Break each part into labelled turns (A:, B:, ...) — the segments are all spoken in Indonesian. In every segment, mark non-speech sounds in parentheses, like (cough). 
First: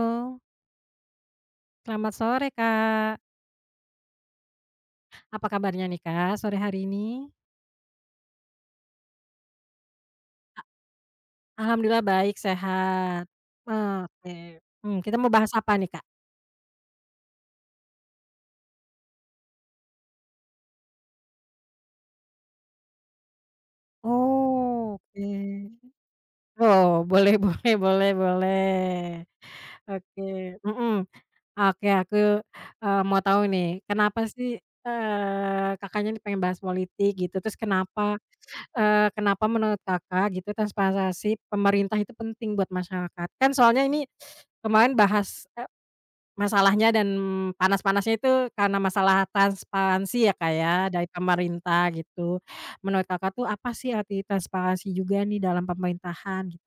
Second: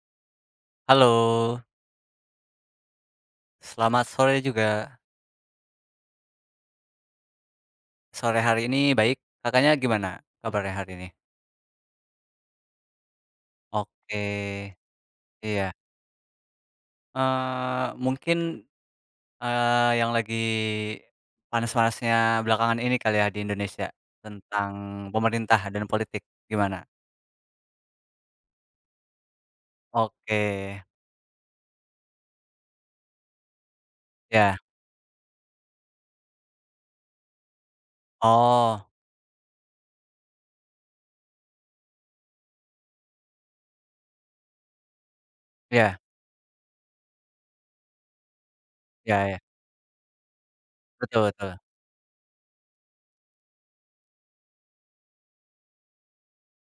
A: Halo,
B: Halo,
A: selamat sore Kak.
B: selamat sore juga.
A: Apa kabarnya nih Kak, sore hari ini?
B: Sore hari ini baik, Kakaknya gimana kabarnya hari ini?
A: Alhamdulillah baik, sehat.
B: Oke,
A: Oke. Kita mau bahas
B: iya.
A: apa nih Kak?
B: Mungkin, yang lagi panas-panasnya belakangan ini kali ya di Indonesia, tentang
A: Oh,
B: pemerintah dan
A: oke.
B: politik, gimana?
A: Oh, boleh (laughs) boleh boleh boleh.
B: Oke,
A: Oke, mhm. Oke, aku, mau tahu nih, kenapa
B: ya.
A: sih, Kakaknya nih pengen bahas politik gitu, terus kenapa,
B: Oh,
A: eee, kenapa menurut Kakak gitu transparansi pemerintah itu penting buat masyarakat? Kan soalnya ini kemarin bahas
B: ya
A: masalahnya dan panas-panasnya itu karena masalah
B: ya ya,
A: transparansi ya, Kak, ya, dari
B: betul betul.
A: pemerintah gitu. Menurut Kakak tuh apa sih arti transparansi juga nih dalam pemerintahan gitu?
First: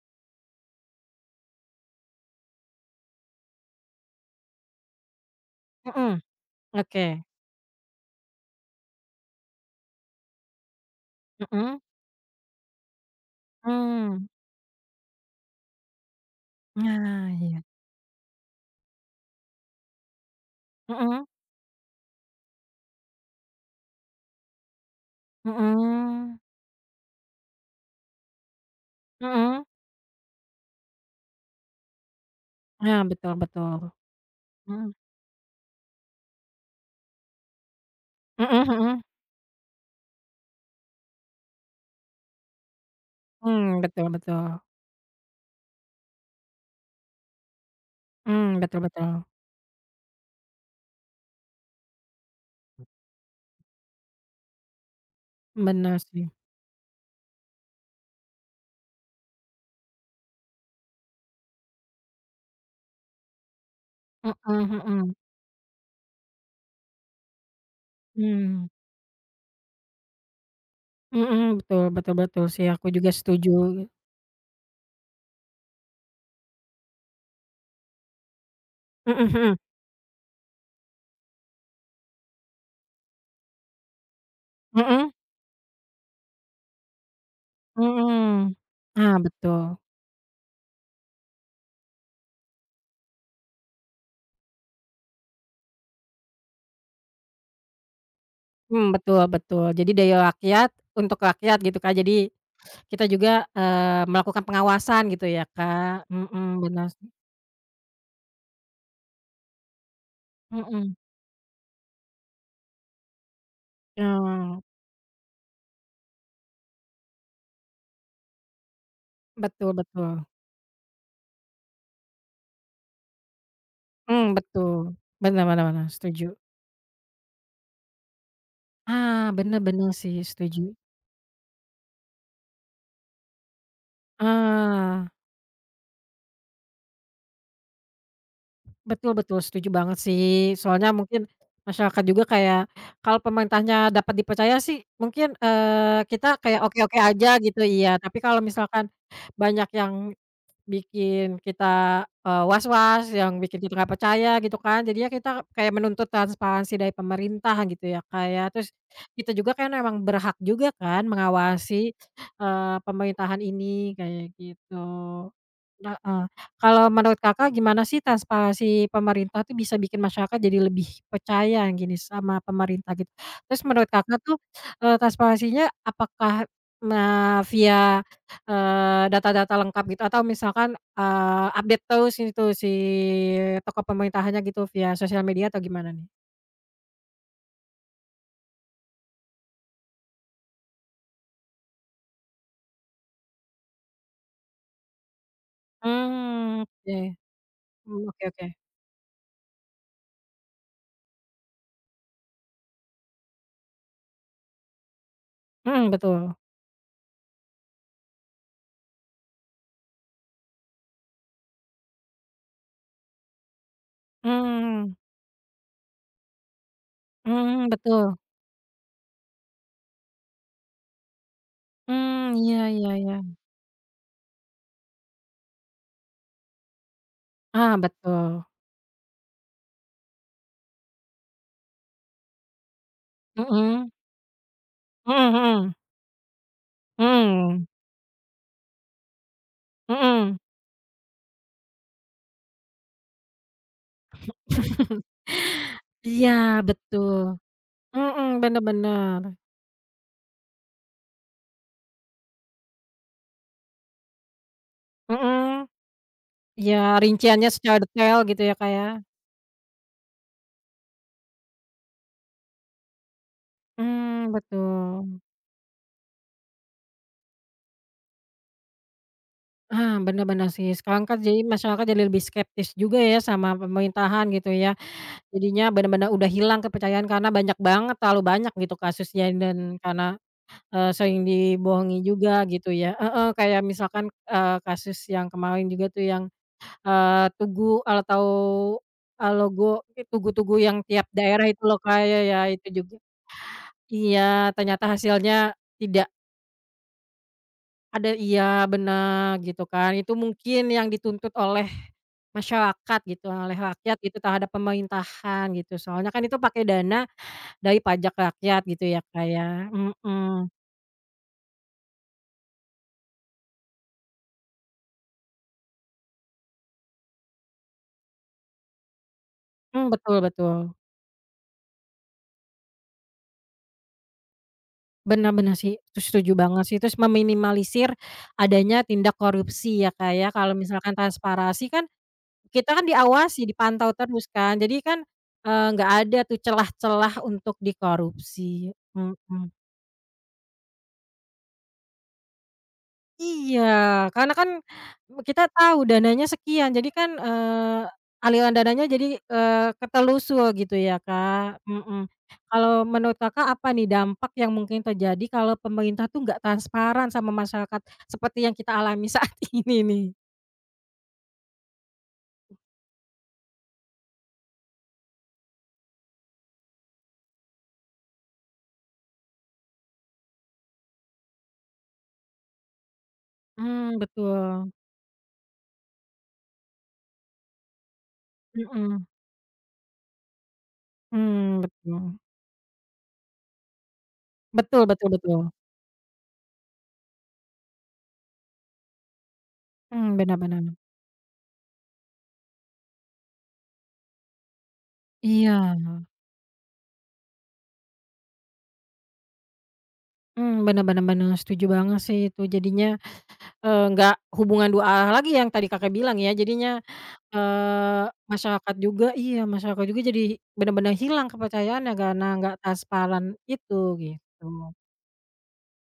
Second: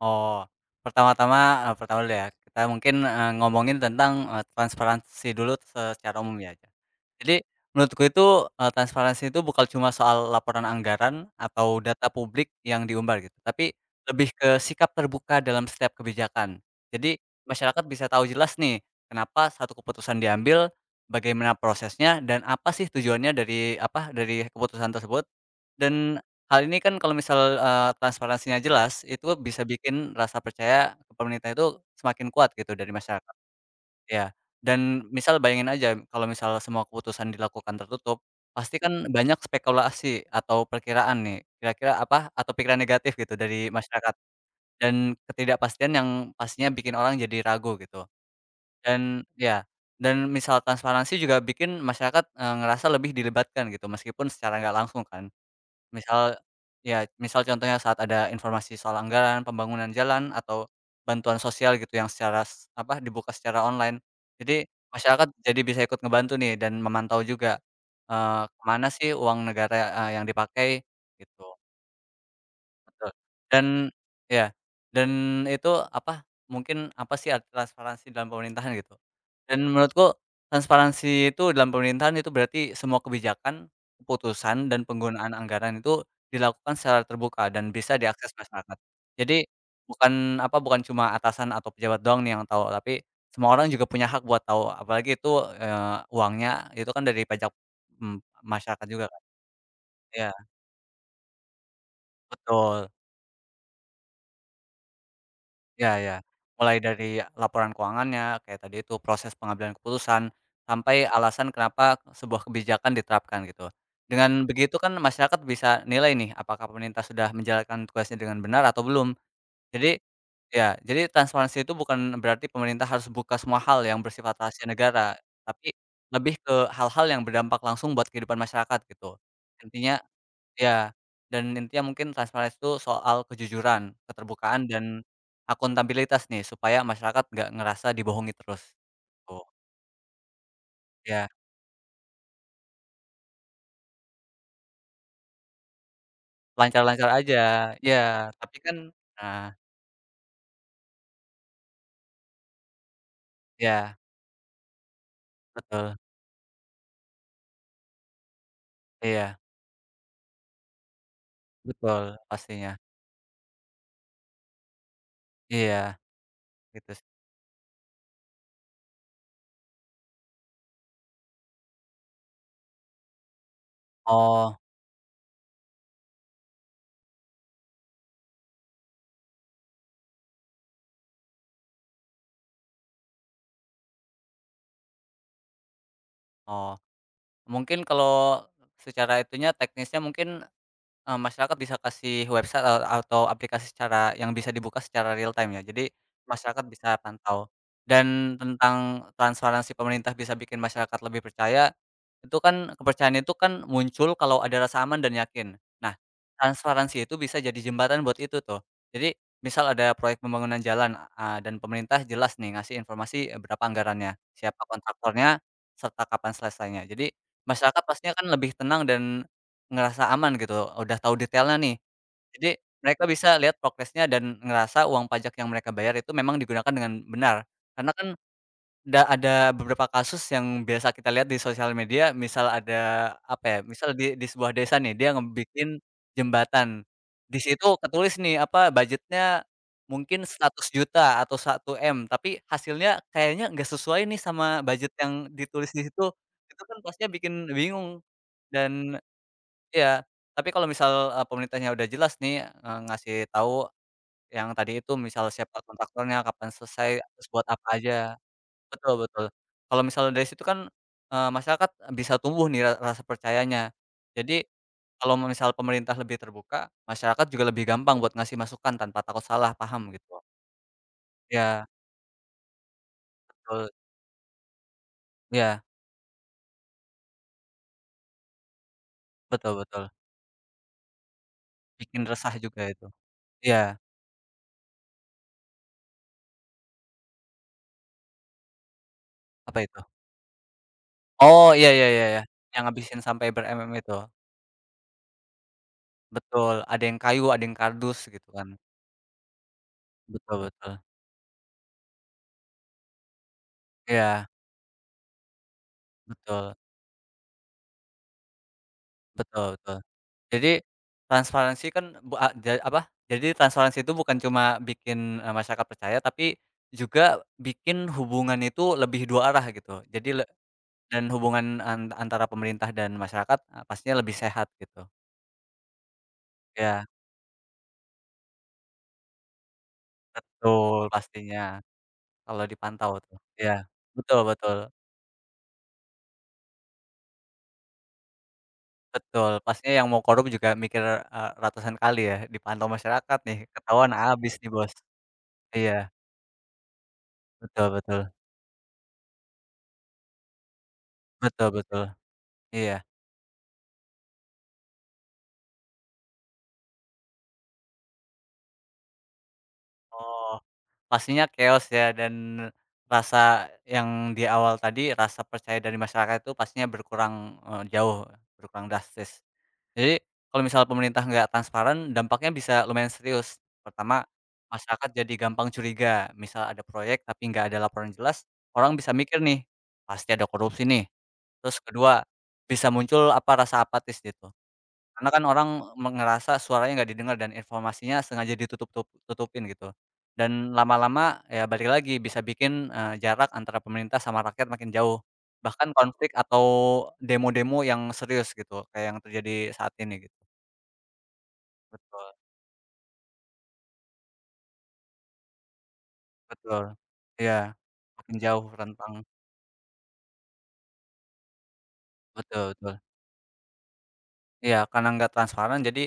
B: Oh, pertama-tama, pertama dulu ya, kita mungkin, ngomongin tentang, transparansi dulu
A: Mhm,
B: secara umum ya.
A: oke,
B: Jadi menurutku itu, transparansi itu bukan cuma soal laporan anggaran
A: mhm,
B: atau data publik yang diumbar gitu, tapi
A: mmm,
B: lebih ke sikap terbuka dalam setiap kebijakan. Jadi
A: nah iya,
B: masyarakat bisa tahu jelas nih, kenapa satu keputusan diambil,
A: mhm,
B: bagaimana prosesnya, dan apa sih tujuannya dari apa, dari keputusan tersebut. Dan
A: mhm,
B: hal ini kan kalau misal, transparansinya jelas, itu bisa
A: mhm,
B: bikin rasa percaya ke pemerintah itu semakin kuat gitu dari
A: nah betul
B: masyarakat.
A: betul,
B: Ya.
A: mhm,
B: Dan misal bayangin aja kalau misal semua keputusan dilakukan tertutup,
A: mhm
B: pasti
A: mhm,
B: kan banyak spekulasi atau perkiraan nih, kira-kira apa, atau pikiran negatif gitu
A: mmm,
B: dari
A: betul
B: masyarakat,
A: betul,
B: dan ketidakpastian yang pastinya bikin orang jadi ragu gitu.
A: mmm, betul betul,
B: Dan ya, dan misal transparansi juga bikin masyarakat, ngerasa lebih dilibatkan gitu, meskipun secara nggak langsung kan.
A: bener sih,
B: Misal ya misal contohnya saat ada informasi soal anggaran, pembangunan jalan, atau bantuan sosial gitu yang secara apa, dibuka secara online.
A: mhm
B: Jadi
A: mhm,
B: masyarakat jadi bisa ikut ngebantu nih dan memantau juga,
A: mmm,
B: ke sih uang negara, yang dipakai
A: mhm,
B: gitu,
A: betul betul betul sih aku
B: betul.
A: juga setuju,
B: Dan ya, dan itu apa, mungkin apa sih, transparansi dalam pemerintahan gitu.
A: mhm mhm,
B: Dan menurutku transparansi itu dalam pemerintahan itu berarti semua kebijakan, keputusan, dan
A: mhm?
B: penggunaan anggaran itu dilakukan secara terbuka dan bisa diakses
A: Mhm.
B: masyarakat.
A: Ah,
B: Jadi
A: betul.
B: bukan apa, bukan cuma atasan atau pejabat doang nih yang tahu, tapi semua orang juga punya hak buat tahu, apalagi itu, uangnya itu kan dari pajak, mmm, masyarakat
A: Mmm,
B: juga kan.
A: betul betul. Jadi dari
B: Iya,
A: rakyat untuk rakyat gitu, Kak. Jadi
B: betul.
A: kita juga, melakukan pengawasan gitu ya,
B: Iya
A: Kak.
B: iya.
A: Mhm,
B: Mulai
A: benar
B: dari
A: sih.
B: laporan keuangannya, kayak tadi itu proses pengambilan keputusan,
A: Mhm.
B: sampai alasan kenapa sebuah kebijakan diterapkan gitu. Dengan
A: Nah,
B: begitu kan masyarakat bisa nilai nih apakah pemerintah sudah menjalankan tugasnya dengan benar atau belum.
A: betul
B: Jadi
A: betul.
B: ya, jadi transparansi itu bukan berarti pemerintah harus buka semua hal yang
A: Mmm,
B: bersifat rahasia
A: betul.
B: negara,
A: Benar benar
B: tapi
A: benar, setuju.
B: lebih ke hal-hal yang berdampak langsung buat kehidupan masyarakat gitu.
A: Ah, benar benar
B: Intinya
A: sih, setuju.
B: iya, dan intinya mungkin transparansi itu soal kejujuran, keterbukaan, dan
A: Ah.
B: akuntabilitas nih, supaya masyarakat nggak ngerasa dibohongi terus.
A: Betul betul,
B: Oh,
A: setuju banget sih. Soalnya
B: iya.
A: mungkin masyarakat juga kayak kalau pemerintahnya dapat dipercaya sih mungkin, kita kayak oke-oke
B: Lancar-lancar aja,
A: aja gitu,
B: iya,
A: iya. Tapi kalau
B: tapi kan
A: misalkan
B: nah,
A: banyak yang bikin kita, was-was, yang bikin kita nggak
B: iya,
A: percaya gitu kan, jadinya kita kayak
B: betul,
A: menuntut transparansi dari pemerintah gitu ya, Kak, ya. Terus kita
B: iya,
A: juga kan emang berhak juga kan mengawasi,
B: betul, pastinya.
A: pemerintahan ini, kayak gitu.
B: Iya,
A: Heeh. Kalau
B: gitu sih.
A: menurut Kakak gimana sih transparansi pemerintah tuh bisa bikin masyarakat jadi lebih percaya gini sama pemerintah gitu? Terus menurut Kakak tuh,
B: Oh
A: transparansinya apakah, nah, via, data-data lengkap gitu atau misalkan, update terus itu si tokoh pemerintahannya gitu via sosial media atau gimana nih?
B: oh, mungkin kalau secara itunya, teknisnya mungkin masyarakat bisa kasih website atau aplikasi secara yang bisa dibuka secara real time ya. Jadi masyarakat
A: Mmm, oke.
B: bisa pantau.
A: Mmm, oke
B: Dan
A: oke.
B: tentang transparansi pemerintah bisa bikin masyarakat lebih percaya, itu kan kepercayaan itu kan muncul kalau ada rasa aman dan yakin.
A: Mhm,
B: Nah,
A: betul.
B: transparansi itu bisa jadi jembatan buat itu tuh. Jadi misal ada proyek pembangunan jalan, dan pemerintah jelas nih ngasih informasi, berapa anggarannya, siapa
A: Mmm,
B: kontraktornya, serta kapan selesainya. Jadi
A: mhm,
B: masyarakat pastinya
A: betul.
B: kan lebih tenang dan ngerasa aman gitu, udah tahu detailnya nih.
A: Mmm,
B: Jadi
A: iya iya
B: mereka
A: iya.
B: bisa lihat progresnya dan ngerasa uang pajak yang mereka bayar itu memang digunakan dengan benar.
A: Ah,
B: Karena kan
A: betul.
B: ada beberapa kasus yang biasa kita lihat di sosial media, misal ada apa ya, misal
A: Mhm.
B: di sebuah desa nih, dia
A: Mhm mhm,
B: ngebikin jembatan. Di
A: mhm,
B: situ ketulis nih, apa, budgetnya mungkin
A: mhm.
B: 100 juta atau satu m, tapi hasilnya kayaknya nggak sesuai nih sama budget
A: (laughs)
B: yang ditulis di situ.
A: Iya
B: Itu kan pastinya
A: betul,
B: bikin bingung
A: mhm, bener
B: dan
A: benar
B: iya, tapi kalau misal, pemerintahnya udah jelas nih, ngasih tahu yang tadi itu misal siapa
A: mhm,
B: kontraktornya, kapan
A: ya
B: selesai, terus buat
A: rinciannya
B: apa
A: secara
B: aja,
A: detail gitu ya Kak ya,
B: betul betul. Kalau misal dari situ kan, masyarakat bisa tumbuh nih rasa percayanya.
A: mmm,
B: Jadi, kalau
A: betul,
B: misal pemerintah lebih terbuka, masyarakat juga lebih gampang buat ngasih masukan tanpa takut salah paham
A: ah,
B: gitu.
A: benar-benar sih sekarang kan jadi
B: Iya,
A: masyarakat jadi lebih skeptis juga ya sama
B: betul.
A: pemerintahan gitu ya,
B: Iya,
A: jadinya benar-benar udah hilang kepercayaan karena banyak banget terlalu banyak gitu kasusnya
B: betul
A: dan
B: betul.
A: karena, sering dibohongi
B: Bikin resah
A: juga
B: juga
A: gitu
B: itu.
A: ya, kayak
B: Iya,
A: misalkan, kasus yang kemarin juga tuh yang tugu atau
B: apa itu?
A: alogo tugu-tugu yang tiap daerah
B: Oh,
A: itu
B: iya
A: loh
B: iya
A: Kak,
B: iya
A: ya
B: iya,
A: ya
B: yang
A: itu juga
B: ngabisin sampai ber-mm itu.
A: iya, ternyata hasilnya tidak
B: Betul, ada yang kayu, ada yang kardus
A: ada,
B: gitu
A: iya,
B: kan.
A: benar gitu kan, itu
B: Betul
A: mungkin
B: betul.
A: yang dituntut oleh masyarakat gitu, oleh rakyat gitu
B: Iya,
A: terhadap pemerintahan gitu, soalnya kan itu
B: betul,
A: pakai dana dari pajak rakyat gitu ya Kak, ya,
B: betul betul. Jadi
A: mhm,
B: transparansi kan bu a ja apa, jadi transparansi itu bukan cuma bikin, masyarakat percaya, tapi juga bikin hubungan itu lebih dua arah gitu.
A: mmm,
B: Jadi
A: betul betul,
B: dan hubungan antara pemerintah dan masyarakat, pastinya lebih sehat gitu.
A: benar benar sih, itu setuju banget sih,
B: Iya,
A: terus meminimalisir adanya tindak korupsi ya Kak, ya, kalau
B: betul
A: misalkan
B: pastinya,
A: transparansi kan
B: kalau
A: kita kan
B: dipantau tuh.
A: diawasi,
B: Iya,
A: dipantau
B: betul
A: terus
B: betul.
A: kan, jadi kan, nggak ada tuh celah-celah untuk dikorupsi, mhm.
B: Betul, pastinya yang mau korup juga mikir, ratusan kali ya, dipantau masyarakat nih,
A: Iya,
B: ketahuan habis
A: karena kan
B: nih, Bos.
A: kita
B: Iya,
A: tahu dananya sekian, jadi kan,
B: betul betul,
A: aliran dananya jadi, ketelusur gitu ya,
B: betul
A: Kak,
B: betul,
A: mhm. Kalau
B: iya.
A: menurut Kakak apa nih dampak yang mungkin terjadi kalau pemerintah tuh nggak transparan sama masyarakat seperti yang kita alami (laughs) saat ini nih?
B: Oh, pastinya chaos ya dan rasa yang di awal tadi, rasa percaya dari masyarakat itu pastinya berkurang, jauh, berkurang drastis. Jadi, kalau misal pemerintah nggak transparan, dampaknya bisa lumayan serius.
A: Mmm,
B: Pertama,
A: betul,
B: masyarakat jadi gampang curiga, misal ada proyek tapi nggak ada laporan jelas, orang bisa
A: mhm,
B: mikir nih, "Pasti ada korupsi nih." Terus
A: mmm,
B: kedua,
A: betul.
B: bisa muncul apa, rasa apatis gitu.
A: Betul betul
B: Karena kan
A: betul,
B: orang ngerasa suaranya nggak didengar dan informasinya sengaja ditutup tutupin gitu.
A: mmm, benar
B: Dan
A: benar.
B: lama-lama ya balik lagi bisa bikin, jarak antara pemerintah sama rakyat makin jauh. Bahkan
A: Iya.
B: konflik atau demo-demo yang serius gitu, kayak yang terjadi saat ini gitu.
A: Mmm, bener bener bener, setuju banget
B: Betul
A: sih itu jadinya, nggak hubungan dua arah lagi yang tadi Kakak bilang ya
B: betul.
A: jadinya,
B: Iya,
A: eee,
B: makin jauh
A: masyarakat
B: rentang.
A: juga iya masyarakat juga jadi bener-bener hilang kepercayaannya karena
B: Betul
A: nggak
B: betul.
A: transparan itu gitu,
B: Iya, karena nggak transparan jadi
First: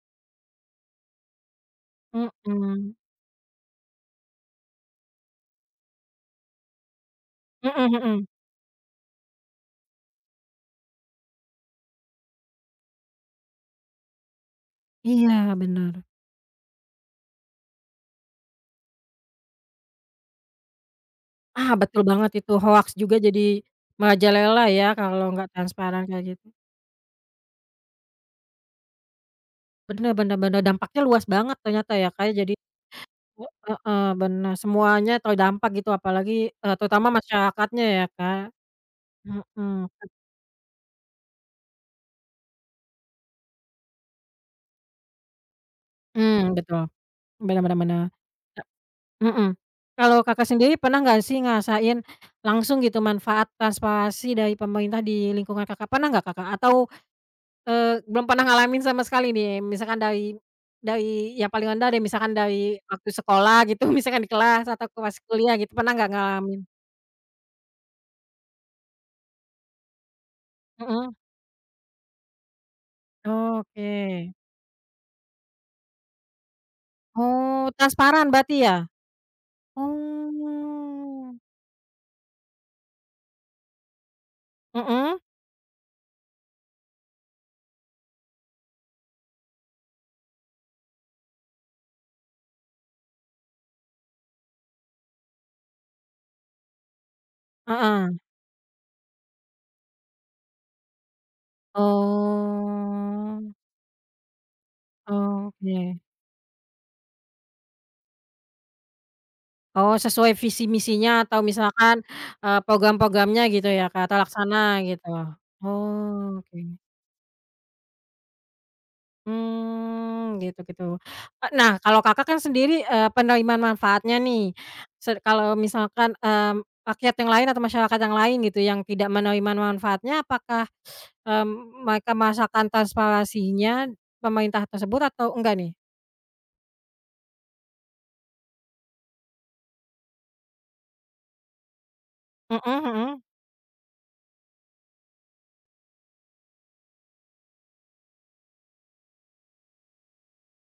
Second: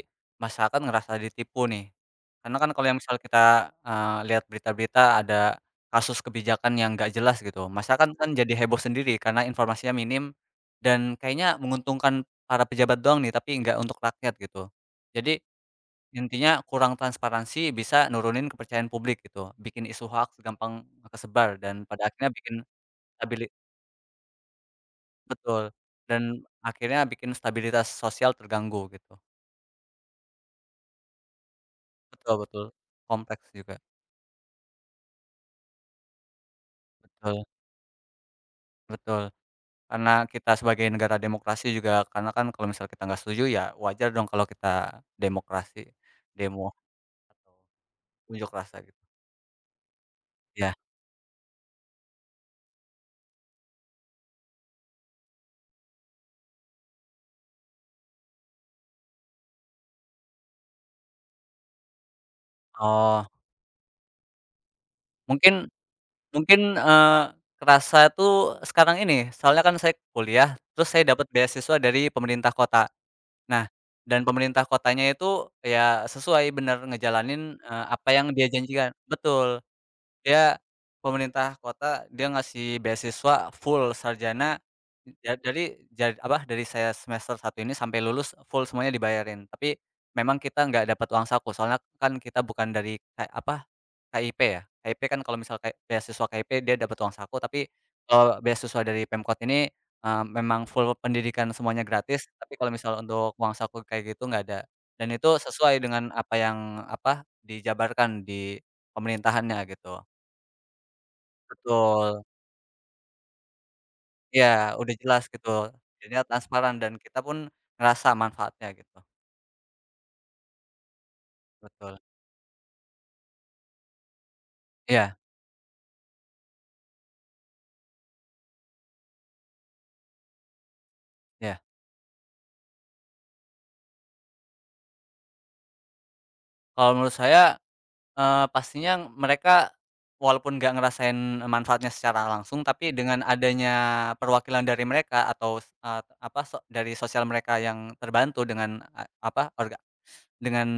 B: masyarakat ngerasa ditipu nih.
A: mhm,
B: Karena kan kalau
A: mhm
B: yang misal kita, lihat berita-berita ada kasus kebijakan yang nggak jelas gitu, masyarakat
A: mhm,
B: kan jadi heboh sendiri karena informasinya minim dan kayaknya menguntungkan para pejabat doang nih, tapi nggak untuk rakyat gitu. Jadi
A: iya bener,
B: intinya kurang transparansi bisa nurunin kepercayaan publik gitu, bikin isu hoaks gampang kesebar
A: ah,
B: dan
A: betul
B: pada akhirnya
A: banget itu
B: bikin
A: hoaks juga
B: stabili
A: jadi merajalela ya kalau nggak
B: betul,
A: transparan kayak
B: dan
A: gitu,
B: akhirnya bikin stabilitas sosial terganggu gitu.
A: bener bener bener dampaknya luas banget ternyata ya Kak ya
B: Betul
A: jadi
B: betul, kompleks juga,
A: Heeh, bener, semuanya terdampak gitu apalagi, terutama
B: betul
A: masyarakatnya ya, Kak.
B: betul.
A: Mhm,
B: Karena kita sebagai negara demokrasi juga karena kan kalau misal kita nggak setuju ya wajar dong kalau kita demokrasi,
A: mhm,
B: demo
A: betul,
B: atau
A: bener bener bener,
B: unjuk rasa gitu,
A: mhm. Kalau Kakak
B: iya.
A: sendiri pernah nggak sih ngerasain langsung gitu manfaat transparansi dari pemerintah di lingkungan Kakak, pernah nggak Kakak? Atau, belum pernah ngalamin sama sekali nih misalkan dari yang paling rendah deh misalkan dari waktu
B: Oh,
A: sekolah gitu (laughs) misalkan di kelas atau pas kuliah
B: mungkin
A: gitu pernah nggak ngalamin?
B: mungkin, kerasa tuh sekarang ini, soalnya kan saya kuliah, terus saya
A: Mhm,
B: dapat beasiswa dari pemerintah kota. Nah,
A: oke.
B: dan pemerintah kotanya itu ya sesuai bener ngejalanin,
A: Oh,
B: apa
A: transparan
B: yang dia
A: berarti ya?
B: janjikan, betul. Dia
A: Oh.
B: pemerintah kota, dia ngasih beasiswa full sarjana,
A: Mhm,
B: da dari ja apa, dari saya semester 1 ini sampai lulus full semuanya dibayarin. Tapi memang kita nggak dapat uang saku, soalnya kan kita bukan dari K apa, KIP ya. KIP kan kalau misal kayak beasiswa KIP dia dapat uang saku, tapi
A: heeh.
B: kalau beasiswa dari Pemkot ini, memang full pendidikan semuanya gratis, tapi kalau misal untuk
A: Oh,
B: uang saku kayak gitu nggak ada. Dan itu
A: oke.
B: sesuai dengan apa yang apa, dijabarkan di pemerintahannya
A: Oh,
B: gitu.
A: sesuai visi misinya atau misalkan,
B: Betul,
A: program-programnya gitu ya, Kak,
B: iya
A: terlaksana
B: udah
A: gitu.
B: jelas gitu, jadinya
A: Oh, oke.
B: transparan dan kita pun ngerasa manfaatnya gitu,
A: Mmm, gitu gitu. Nah,
B: betul.
A: kalau Kakak kan sendiri, penerimaan manfaatnya nih,
B: Iya
A: kalau misalkan, mmm, rakyat yang lain atau masyarakat yang lain gitu yang tidak menerima manfaatnya apakah,
B: iya.
A: mereka merasakan transparansinya pemerintah tersebut atau enggak nih?
B: Kalau menurut saya, pastinya mereka walaupun nggak ngerasain manfaatnya secara langsung,
A: Mhm
B: tapi
A: mhm,
B: dengan adanya perwakilan dari mereka atau, apa, dari sosial mereka yang terbantu dengan, apa, dengan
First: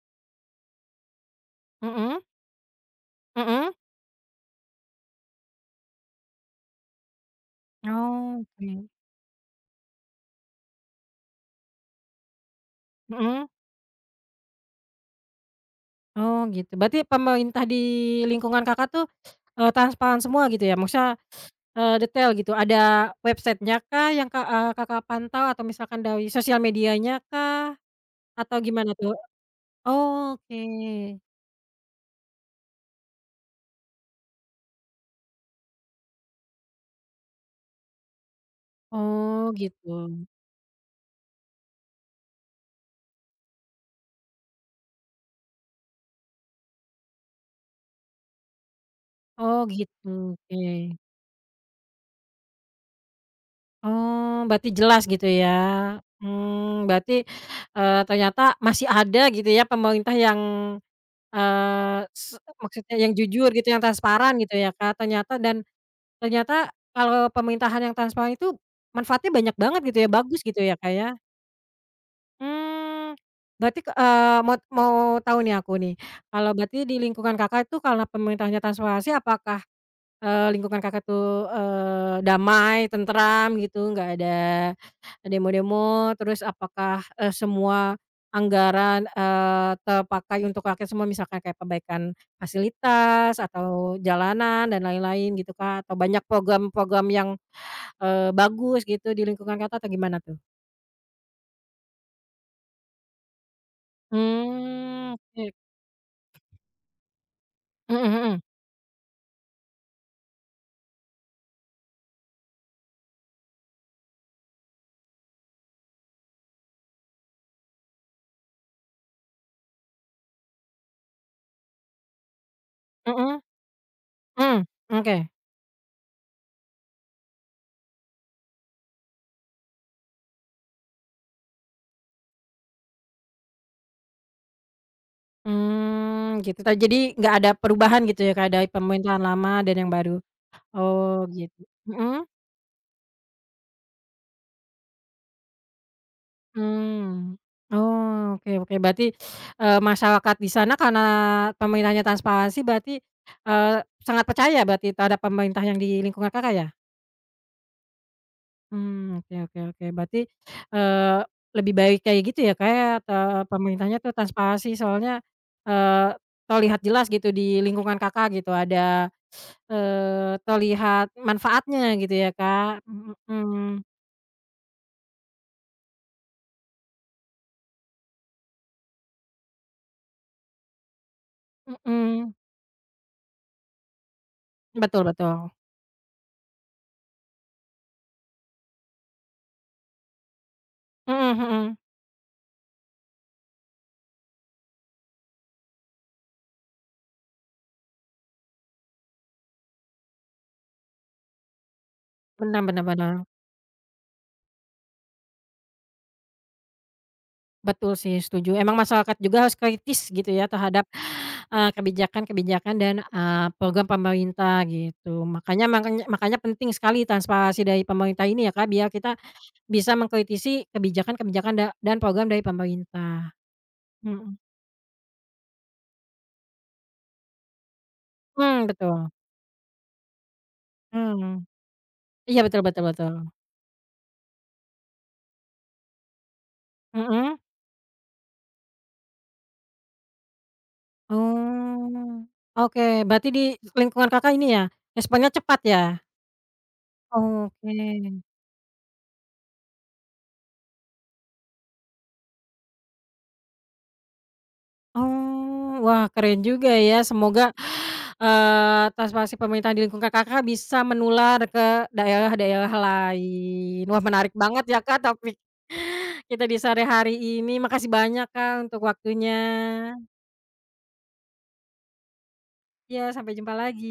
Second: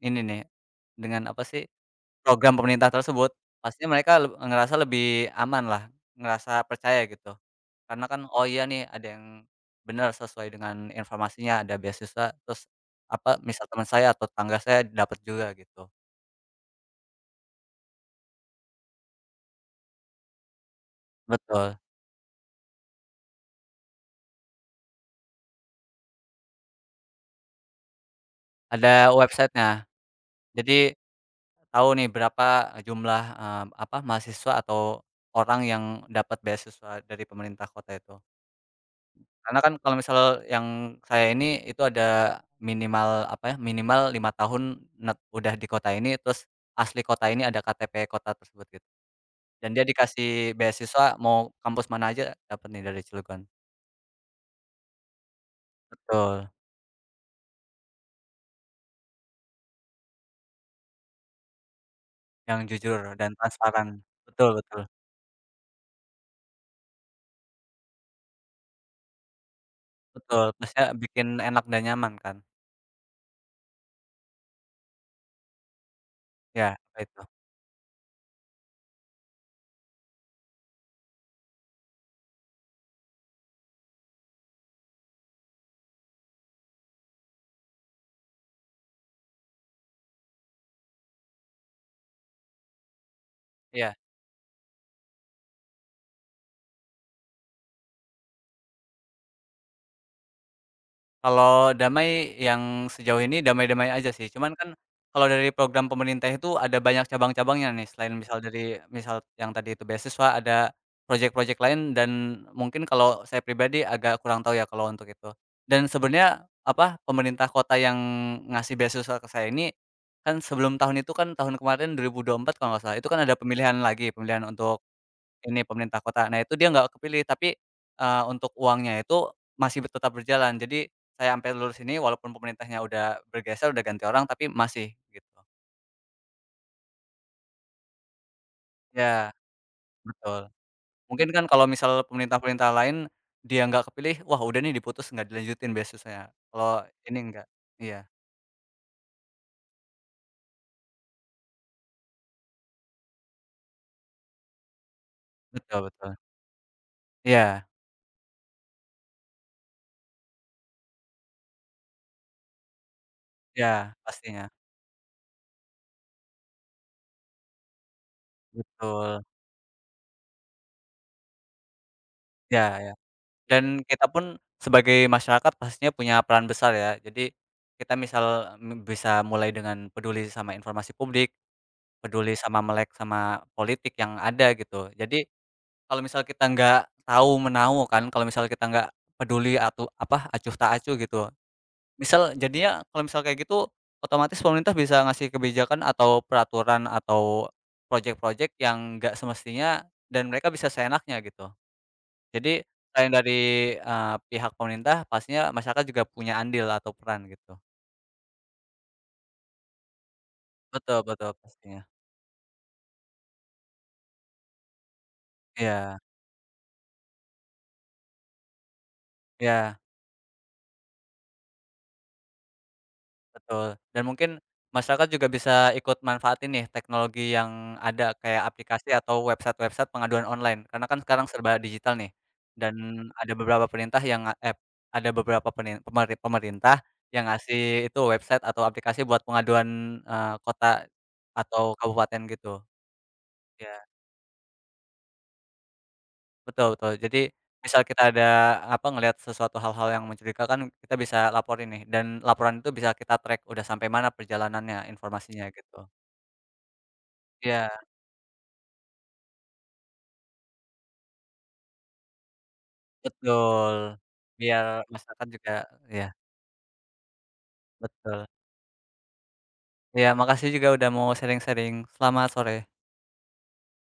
B: ini nih, dengan apa sih
A: mhm,
B: program pemerintah tersebut,
A: mhm.
B: pastinya mereka ngerasa lebih aman lah, ngerasa percaya gitu. Karena kan,
A: Oh,
B: oh iya
A: oke.
B: nih ada yang bener sesuai dengan informasinya, ada beasiswa, terus apa,
A: Mhm.
B: misal teman saya atau tetangga saya dapat juga gitu.
A: Oh gitu, berarti pemerintah di lingkungan Kakak tuh, transparan semua gitu ya? Maksudnya,
B: Betul,
A: detail gitu, ada websitenya kah yang Kakak pantau atau misalkan dari sosial medianya kah? Atau gimana tuh?
B: ada websitenya.
A: Oh, oke.
B: Jadi tahu nih berapa jumlah, apa, mahasiswa atau orang yang dapat beasiswa dari pemerintah kota itu.
A: Oh
B: Karena kan
A: gitu.
B: kalau misal yang saya ini, itu ada minimal apa ya, minimal 5 tahun net udah di kota ini, terus asli kota ini ada KTP kota tersebut gitu.
A: Oh
B: Dan dia
A: gitu,
B: dikasih
A: oke.
B: beasiswa mau kampus mana aja dapat nih dari Cilegon.
A: Oh, berarti jelas gitu ya?
B: Betul,
A: Mmm, berarti, ternyata masih ada gitu ya pemerintah yang, eee, se
B: yang
A: maksudnya
B: jujur
A: yang
B: dan
A: jujur gitu, yang
B: transparan.
A: transparan
B: Betul
A: gitu ya
B: betul,
A: Kak, Ternyata kalau pemerintahan yang transparan itu manfaatnya banyak banget gitu ya, bagus
B: betul,
A: gitu ya,
B: maksudnya
A: Kak, ya?
B: bikin enak dan nyaman kan.
A: Mmm, berarti, mau mau tahu nih aku nih, kalau
B: Ya
A: berarti di
B: apa itu?
A: lingkungan Kakak itu karena pemerintahnya transparansi apakah, lingkungan Kakak tuh, damai, tentram gitu, nggak ada demo-demo, terus apakah, semua anggaran, terpakai untuk rakyat semua misalkan kayak perbaikan fasilitas
B: Iya.
A: atau jalanan dan lain-lain gitu, Kak? Atau banyak program-program yang bagus gitu di lingkungan Kakak atau gimana tuh?
B: Kalau damai yang sejauh ini damai-damai aja sih, cuman kan
A: Mmm,
B: kalau
A: oke.
B: dari program pemerintah itu ada banyak cabang-cabangnya nih
A: Mhm
B: selain
A: mhm.
B: misal dari misal yang tadi itu beasiswa, ada proyek-proyek lain dan mungkin kalau saya pribadi agak kurang tahu ya kalau untuk itu. Dan sebenarnya apa, pemerintah kota yang ngasih beasiswa ke saya ini, kan sebelum tahun itu kan tahun kemarin 2024 kalau nggak salah, itu kan ada
A: Mhm
B: pemilihan lagi, pemilihan
A: mhm,
B: untuk
A: oke.
B: ini pemerintah kota. Nah itu dia nggak kepilih, tapi, untuk uangnya itu masih tetap berjalan. Jadi saya sampai lulus ini walaupun pemerintahnya udah bergeser, udah ganti orang, tapi masih gitu.
A: Mmm, gitu jadi nggak ada perubahan gitu ya Kak, dari pemerintahan
B: Ya,
A: lama dan yang baru?
B: betul.
A: Oh
B: Mungkin kan
A: gitu.
B: kalau misal
A: Mhm?
B: pemerintah-pemerintah lain dia nggak kepilih, wah udah nih diputus nggak dilanjutin beasiswanya. Kalau ini
A: Mmm.
B: enggak. Iya,
A: Oh, oke oke berarti, masyarakat di sana karena pemerintahnya transparansi berarti, eee, sangat percaya berarti terhadap pemerintah
B: betul
A: yang di
B: betul.
A: lingkungan Kakak ya?
B: Iya
A: Mmm, oke oke oke. Berarti, eee, lebih baik kayak gitu ya, Kak, ya,
B: iya,
A: pemerintahnya tuh
B: pastinya.
A: transparansi soalnya, eee, terlihat jelas gitu di lingkungan Kakak gitu ada,
B: Betul.
A: terlihat manfaatnya gitu ya,
B: Iya
A: Kak?
B: iya.
A: Mhm
B: Dan kita pun sebagai masyarakat pastinya punya peran besar ya. Jadi kita misal, bisa mulai dengan peduli sama informasi publik, peduli
A: mhm.
B: sama melek sama politik yang ada gitu.
A: Betul
B: Jadi
A: betul.
B: kalau misal kita nggak tahu-menahu kan, kalau misal kita nggak peduli atau apa, acuh tak acuh gitu.
A: Mhm mhm.
B: Misal jadinya kalau misal kayak gitu, otomatis pemerintah bisa ngasih kebijakan atau peraturan atau proyek-proyek yang nggak semestinya dan mereka bisa seenaknya gitu. Jadi,
A: Benar benar
B: selain
A: benar.
B: dari, pihak pemerintah, pastinya masyarakat juga punya andil atau peran gitu.
A: Betul sih, setuju. Emang masyarakat juga harus kritis gitu ya terhadap,
B: Betul betul, pastinya.
A: kebijakan-kebijakan dan, program pemerintah gitu. Makanya
B: Iya
A: makanya makanya penting sekali transparansi dari pemerintah ini ya, Kak, biar kita
B: iya,
A: bisa mengkritisi kebijakan-kebijakan dan program dari pemerintah.
B: betul. Dan mungkin
A: Mhm.
B: masyarakat juga bisa ikut manfaatin nih teknologi yang ada, kayak
A: Mmm,
B: aplikasi
A: betul.
B: atau website-website pengaduan online, karena kan sekarang
A: Mmm.
B: serba digital nih,
A: Iya, betul
B: dan
A: betul betul.
B: ada beberapa perintah yang nga ep ada beberapa penin pemeri pemerintah yang
A: Mhm.
B: ngasih itu website atau aplikasi buat pengaduan, kota atau kabupaten
A: Oh.
B: gitu,
A: Oke, berarti di
B: iya.
A: lingkungan Kakak ini ya, responnya cepat ya?
B: Betul betul. Jadi,
A: Oke.
B: misal kita ada, apa, ngelihat sesuatu hal-hal yang mencurigakan, kan kita bisa laporin nih, dan laporan itu bisa kita track udah sampai mana perjalanannya, informasinya, gitu.
A: Oh, wah keren juga ya. Semoga,
B: Iya,
A: transparansi pemerintah di lingkungan Kakak bisa menular ke daerah-daerah
B: betul.
A: lain. Wah, menarik
B: Biar
A: banget ya Kak
B: masyarakat
A: topik
B: juga ya
A: kita di sore hari ini. Makasih
B: betul.
A: banyak Kak untuk waktunya.
B: Ya makasih juga udah mau sharing-sharing. Selamat sore.
A: Ya sampai jumpa lagi.